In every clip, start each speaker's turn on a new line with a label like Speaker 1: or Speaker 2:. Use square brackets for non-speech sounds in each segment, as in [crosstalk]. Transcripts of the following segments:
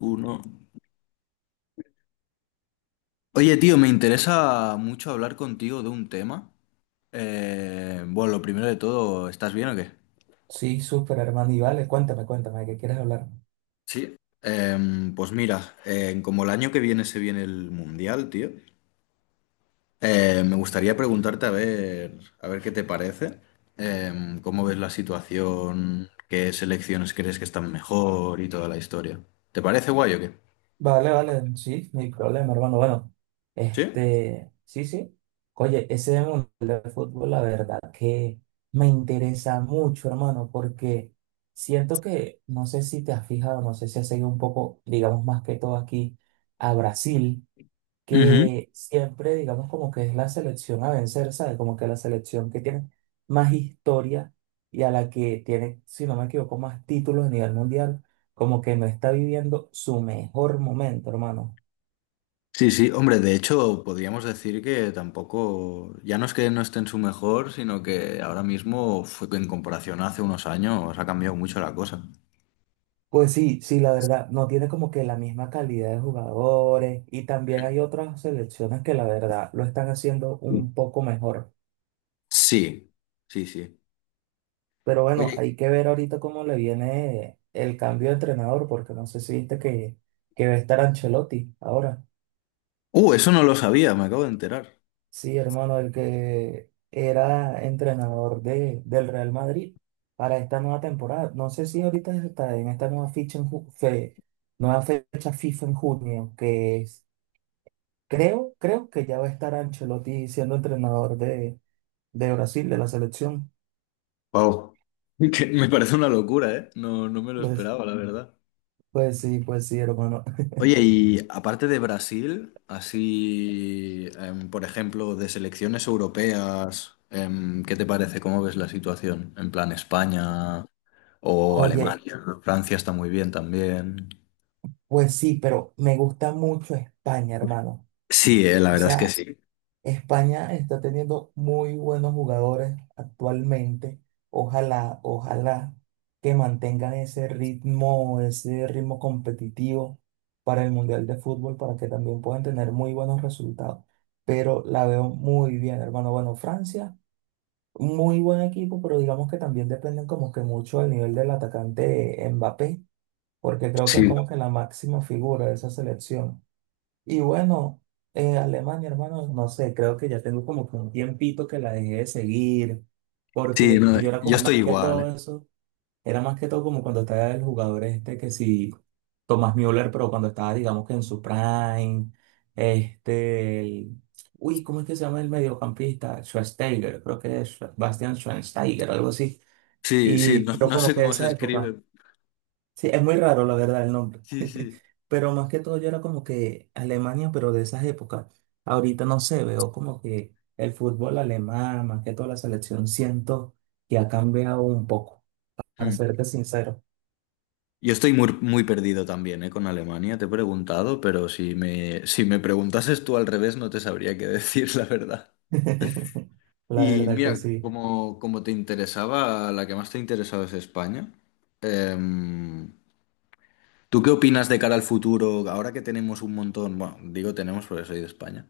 Speaker 1: Uno. Oye, tío, me interesa mucho hablar contigo de un tema. Bueno, lo primero de todo, ¿estás bien o qué?
Speaker 2: Sí, súper, hermano. Y vale, cuéntame, cuéntame, ¿de ¿qué quieres hablar?
Speaker 1: Sí. Pues mira, como el año que viene se viene el Mundial, tío, me gustaría preguntarte a ver qué te parece. ¿Cómo ves la situación? ¿Qué selecciones crees que están mejor y toda la historia? ¿Te parece guay o qué?
Speaker 2: Vale, vale, sí, no hay problema, hermano. Bueno,
Speaker 1: ¿Sí?
Speaker 2: sí, sí. Oye, ese mundo del fútbol, la verdad que me interesa mucho, hermano, porque siento que, no sé si te has fijado, no sé si has seguido un poco, digamos más que todo aquí, a Brasil, que siempre, digamos, como que es la selección a vencer, ¿sabes? Como que la selección que tiene más historia y a la que tiene, si no me equivoco, más títulos a nivel mundial, como que no está viviendo su mejor momento, hermano.
Speaker 1: Sí, sí, hombre, de hecho podríamos decir que tampoco, ya no es que no esté en su mejor, sino que ahora mismo fue que en comparación a hace unos años ha cambiado mucho la cosa.
Speaker 2: Pues sí, sí, la verdad, no tiene como que la misma calidad de jugadores y también hay otras selecciones que la verdad lo están haciendo un poco mejor.
Speaker 1: Sí, sí, sí.
Speaker 2: Pero bueno,
Speaker 1: Oye,
Speaker 2: hay que ver ahorita cómo le viene el cambio de entrenador, porque no sé si viste que va a estar Ancelotti ahora.
Speaker 1: eso no lo sabía, me acabo de enterar.
Speaker 2: Sí, hermano, el que era entrenador de, del Real Madrid para esta nueva temporada. No sé si ahorita está en esta nueva ficha en nueva fecha FIFA en junio, que es, creo que ya va a estar Ancelotti siendo entrenador de Brasil, de la selección.
Speaker 1: Wow. [laughs] Que me parece una locura, ¿eh? No, no me lo
Speaker 2: Pues,
Speaker 1: esperaba, la verdad.
Speaker 2: pues sí, hermano.
Speaker 1: Oye, y aparte de Brasil, así, por ejemplo, de selecciones europeas, ¿qué te parece? ¿Cómo ves la situación? En plan España. O
Speaker 2: Oye,
Speaker 1: Alemania, ¿no? Francia está muy bien también.
Speaker 2: pues sí, pero me gusta mucho España, hermano.
Speaker 1: Sí, la
Speaker 2: O
Speaker 1: verdad es que
Speaker 2: sea,
Speaker 1: sí.
Speaker 2: España está teniendo muy buenos jugadores actualmente. Ojalá, ojalá que mantengan ese ritmo competitivo para el Mundial de Fútbol, para que también puedan tener muy buenos resultados. Pero la veo muy bien, hermano. Bueno, Francia, muy buen equipo, pero digamos que también dependen como que mucho del nivel del atacante Mbappé, porque creo que es
Speaker 1: Sí,
Speaker 2: como que la máxima figura de esa selección. Y bueno, Alemania, hermano, no sé, creo que ya tengo como que un tiempito que la dejé de seguir,
Speaker 1: sí,
Speaker 2: porque
Speaker 1: no,
Speaker 2: yo era
Speaker 1: yo
Speaker 2: como
Speaker 1: estoy
Speaker 2: más que
Speaker 1: igual.
Speaker 2: todo eso, era más que todo como cuando estaba el jugador este que sí, Tomás Müller, pero cuando estaba, digamos que en su prime, este, el- uy, ¿cómo es que se llama el mediocampista? Schweinsteiger, creo que es Bastian Schweinsteiger, algo así.
Speaker 1: Sí, sí,
Speaker 2: Y,
Speaker 1: no,
Speaker 2: pero
Speaker 1: no
Speaker 2: como
Speaker 1: sé
Speaker 2: que de
Speaker 1: cómo se
Speaker 2: esa época,
Speaker 1: escribe.
Speaker 2: sí, es muy raro la verdad el nombre.
Speaker 1: Sí, sí.
Speaker 2: Pero más que todo yo era como que Alemania, pero de esas épocas. Ahorita no sé, veo como que el fútbol alemán, más que toda la selección, siento que ha cambiado un poco, para
Speaker 1: Hmm.
Speaker 2: serte sincero.
Speaker 1: Yo estoy muy, muy perdido también, con Alemania, te he preguntado, pero si me preguntases tú al revés no te sabría qué [laughs] decir, la verdad.
Speaker 2: [laughs] La
Speaker 1: Y
Speaker 2: verdad que
Speaker 1: mira,
Speaker 2: sí.
Speaker 1: como te interesaba, la que más te interesaba es España. em, ¿Tú qué opinas de cara al futuro? Ahora que tenemos un montón, bueno, digo tenemos porque soy de España.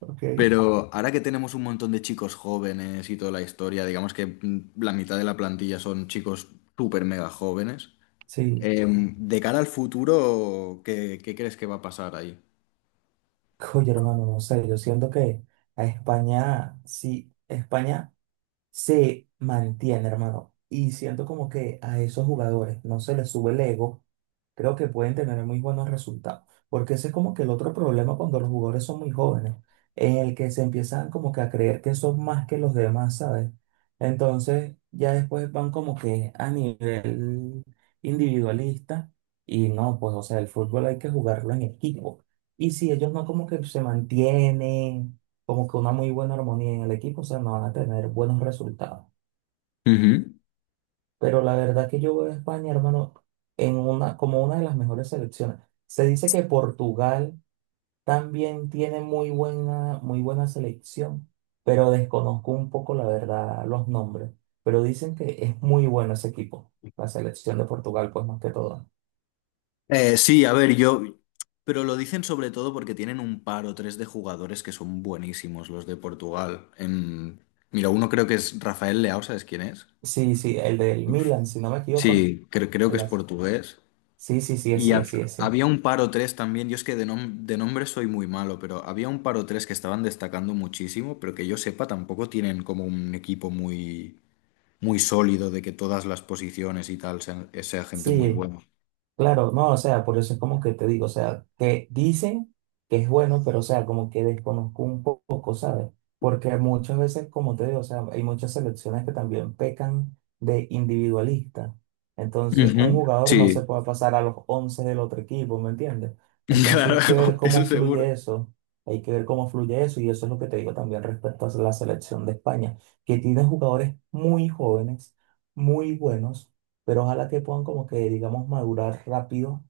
Speaker 2: Ok.
Speaker 1: Pero ahora que tenemos un montón de chicos jóvenes y toda la historia, digamos que la mitad de la plantilla son chicos súper mega jóvenes,
Speaker 2: Sí,
Speaker 1: de cara al futuro, ¿qué crees que va a pasar ahí?
Speaker 2: oye hermano, no sé, yo siento que España se mantiene, hermano. Y siento como que a esos jugadores no se les sube el ego, creo que pueden tener muy buenos resultados. Porque ese es como que el otro problema cuando los jugadores son muy jóvenes, en el que se empiezan como que a creer que son más que los demás, ¿sabes? Entonces ya después van como que a nivel individualista y no, pues o sea, el fútbol hay que jugarlo en equipo. Y si ellos no como que se mantienen como que una muy buena armonía en el equipo, o sea, no van a tener buenos resultados.
Speaker 1: Ujú.
Speaker 2: Pero la verdad que yo veo a España, hermano, en una, como una de las mejores selecciones. Se dice que Portugal también tiene muy buena selección, pero desconozco un poco, la verdad, los nombres. Pero dicen que es muy bueno ese equipo, la selección de Portugal, pues más que todo.
Speaker 1: Sí, a ver, yo... Pero lo dicen sobre todo porque tienen un par o tres de jugadores que son buenísimos, los de Portugal. Mira, uno creo que es Rafael Leao, ¿sabes quién es?
Speaker 2: Sí, sí, el del Milan, si no me equivoco, ¿no?
Speaker 1: Sí, creo que
Speaker 2: El
Speaker 1: es
Speaker 2: az-
Speaker 1: portugués.
Speaker 2: Sí, sí, sí,
Speaker 1: Y
Speaker 2: sí, sí, sí.
Speaker 1: había un par o tres también, yo es que de nombre soy muy malo, pero había un par o tres que estaban destacando muchísimo, pero que yo sepa tampoco tienen como un equipo muy, muy sólido de que todas las posiciones y tal sean, sea gente muy
Speaker 2: Sí,
Speaker 1: buena.
Speaker 2: claro, no, o sea, por eso es como que te digo, o sea, que dicen que es bueno, pero o sea, como que desconozco un poco, ¿sabes? Porque muchas veces, como te digo, o sea, hay muchas selecciones que también pecan de individualista. Entonces, un
Speaker 1: Ujú,
Speaker 2: jugador no se
Speaker 1: sí,
Speaker 2: puede pasar a los 11 del otro equipo, ¿me entiendes?
Speaker 1: [laughs]
Speaker 2: Entonces
Speaker 1: claro,
Speaker 2: hay que ver
Speaker 1: eso
Speaker 2: cómo fluye
Speaker 1: seguro.
Speaker 2: eso, hay que ver cómo fluye eso, y eso es lo que te digo también respecto a la selección de España, que tiene jugadores muy jóvenes, muy buenos pero ojalá que puedan como que, digamos, madurar rápido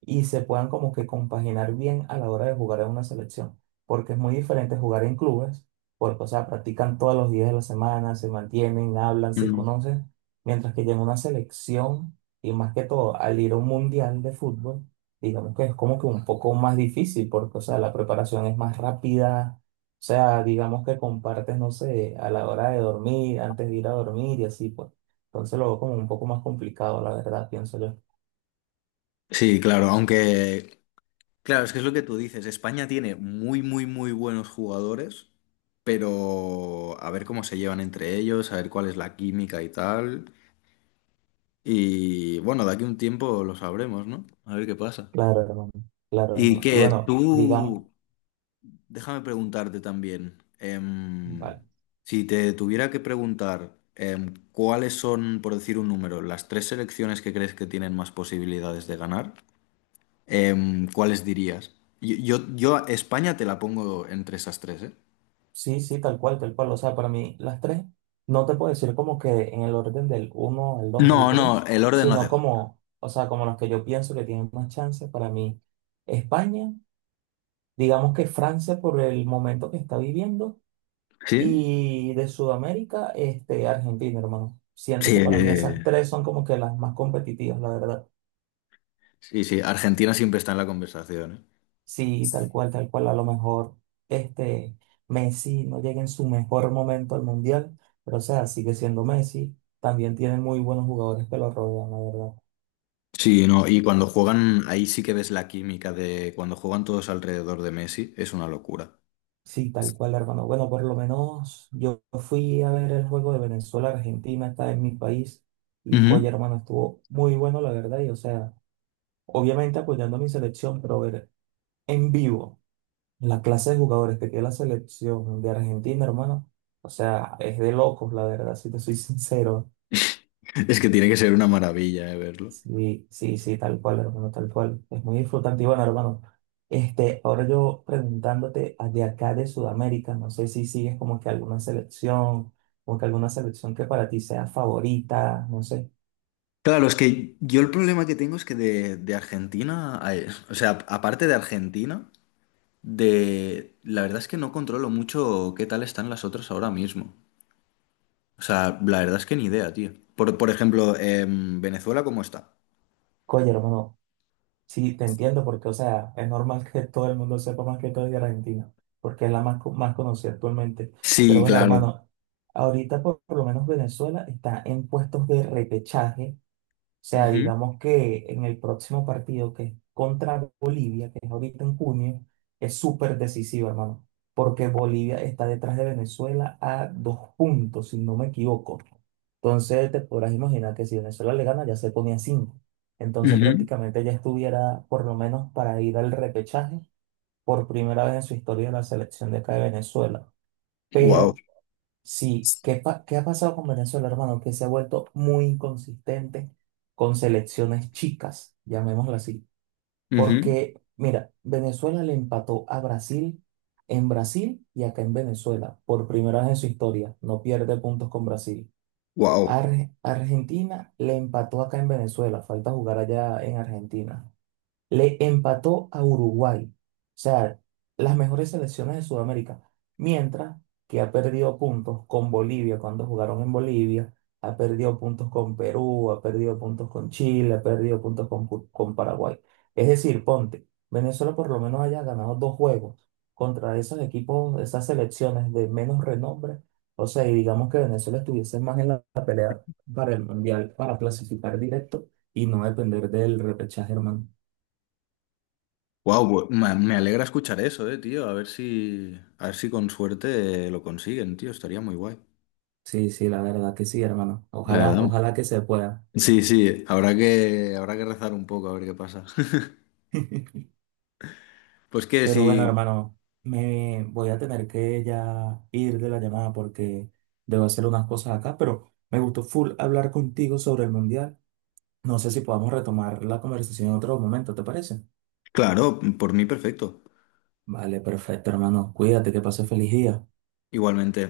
Speaker 2: y se puedan como que compaginar bien a la hora de jugar en una selección, porque es muy diferente jugar en clubes, porque, o sea, practican todos los días de la semana, se mantienen, hablan, se
Speaker 1: Mm.
Speaker 2: conocen, mientras que ya en una selección, y más que todo, al ir a un mundial de fútbol, digamos que es como que un poco más difícil, porque, o sea, la preparación es más rápida. O sea, digamos que compartes, no sé, a la hora de dormir, antes de ir a dormir y así, pues. Entonces lo veo como un poco más complicado, la verdad, pienso yo.
Speaker 1: Sí, claro, aunque, claro, es que es lo que tú dices, España tiene muy, muy, muy buenos jugadores, pero a ver cómo se llevan entre ellos, a ver cuál es la química y tal. Y bueno, de aquí a un tiempo lo sabremos, ¿no? A ver qué pasa.
Speaker 2: Claro, hermano, claro,
Speaker 1: Y
Speaker 2: hermano. Y
Speaker 1: que
Speaker 2: bueno, digamos,
Speaker 1: tú, déjame preguntarte también,
Speaker 2: vale,
Speaker 1: si te tuviera que preguntar cuáles son, por decir un número, las tres selecciones que crees que tienen más posibilidades de ganar, ¿cuáles dirías? Yo a España te la pongo entre esas tres, ¿eh?
Speaker 2: sí, sí, tal cual, tal cual. O sea, para mí las tres, no te puedo decir como que en el orden del uno al 2 al
Speaker 1: No, no,
Speaker 2: 3,
Speaker 1: el orden no hace
Speaker 2: sino
Speaker 1: falta.
Speaker 2: como, o sea, como los que yo pienso que tienen más chance para mí. España, digamos que Francia por el momento que está viviendo,
Speaker 1: ¿Sí?
Speaker 2: y de Sudamérica, este, Argentina, hermano. Siento
Speaker 1: Sí,
Speaker 2: que para mí esas tres son como que las más competitivas, la verdad.
Speaker 1: sí, sí, Argentina siempre está en la conversación, ¿eh?
Speaker 2: Sí, tal cual, tal cual. A lo mejor este Messi no llega en su mejor momento al Mundial, pero o sea, sigue siendo Messi. También tiene muy buenos jugadores que lo rodean, la verdad.
Speaker 1: Sí, no, y cuando juegan, ahí sí que ves la química de cuando juegan todos alrededor de Messi, es una locura.
Speaker 2: Sí, tal cual, hermano. Bueno, por lo menos yo fui a ver el juego de Venezuela-Argentina, está en mi país, y
Speaker 1: Ujú.
Speaker 2: coye, hermano, estuvo muy bueno, la verdad. Y o sea, obviamente apoyando a mi selección, pero ver en vivo la clase de jugadores que tiene la selección de Argentina, hermano. O sea, es de locos, la verdad, si te soy [laughs] sincero.
Speaker 1: Es que tiene que ser una maravilla, verlo.
Speaker 2: Sí, sí, sí, tal cual, hermano, tal cual. Es muy disfrutante. Y bueno, hermano, este, ahora yo preguntándote de acá de Sudamérica, no sé si sigues como que alguna selección, como que alguna selección que para ti sea favorita, no sé.
Speaker 1: Claro, es que yo el problema que tengo es que de Argentina, ay, o sea, aparte de Argentina, de la verdad es que no controlo mucho qué tal están las otras ahora mismo. O sea, la verdad es que ni idea, tío. Por ejemplo, Venezuela, ¿cómo está?
Speaker 2: Oye, hermano, sí, te entiendo porque, o sea, es normal que todo el mundo sepa más que todo de Argentina, porque es la más, más conocida actualmente. Pero
Speaker 1: Sí,
Speaker 2: bueno,
Speaker 1: claro.
Speaker 2: hermano, ahorita por lo menos Venezuela está en puestos de repechaje, sea, digamos que en el próximo partido, que es contra Bolivia, que es ahorita en junio, es súper decisivo, hermano, porque Bolivia está detrás de Venezuela a 2 puntos, si no me equivoco. Entonces, te podrás imaginar que si Venezuela le gana, ya se ponía cinco. Entonces, prácticamente ya estuviera, por lo menos, para ir al repechaje por primera vez en su historia de la selección de acá de Venezuela.
Speaker 1: Wow.
Speaker 2: Pero sí, ¿qué ha pasado con Venezuela, hermano? Que se ha vuelto muy inconsistente con selecciones chicas, llamémoslo así. Porque, mira, Venezuela le empató a Brasil en Brasil y acá en Venezuela, por primera vez en su historia. No pierde puntos con Brasil.
Speaker 1: Wow.
Speaker 2: Argentina le empató acá en Venezuela, falta jugar allá en Argentina. Le empató a Uruguay. O sea, las mejores selecciones de Sudamérica. Mientras que ha perdido puntos con Bolivia cuando jugaron en Bolivia. Ha perdido puntos con Perú, ha perdido puntos con Chile, ha perdido puntos con Paraguay. Es decir, ponte, Venezuela por lo menos haya ganado dos juegos contra esos equipos, esas selecciones de menos renombre. O sea, y digamos que Venezuela estuviese más en la pelea para el Mundial, para clasificar directo y no depender del repechaje, hermano.
Speaker 1: Wow, me alegra escuchar eso, tío. A ver si con suerte lo consiguen, tío. Estaría muy guay.
Speaker 2: Sí, sí, la verdad que sí, hermano.
Speaker 1: La
Speaker 2: Ojalá,
Speaker 1: verdad.
Speaker 2: ojalá que se pueda.
Speaker 1: Sí, sí, habrá que rezar un poco a ver qué pasa. [laughs]
Speaker 2: [laughs]
Speaker 1: Pues que
Speaker 2: Pero bueno,
Speaker 1: sí,
Speaker 2: hermano, me voy a tener que ya ir de la llamada porque debo hacer unas cosas acá, pero me gustó full hablar contigo sobre el mundial. No sé si podamos retomar la conversación en otro momento, ¿te parece?
Speaker 1: claro, por mí perfecto.
Speaker 2: Vale, perfecto, hermano. Cuídate, que pases feliz día.
Speaker 1: Igualmente.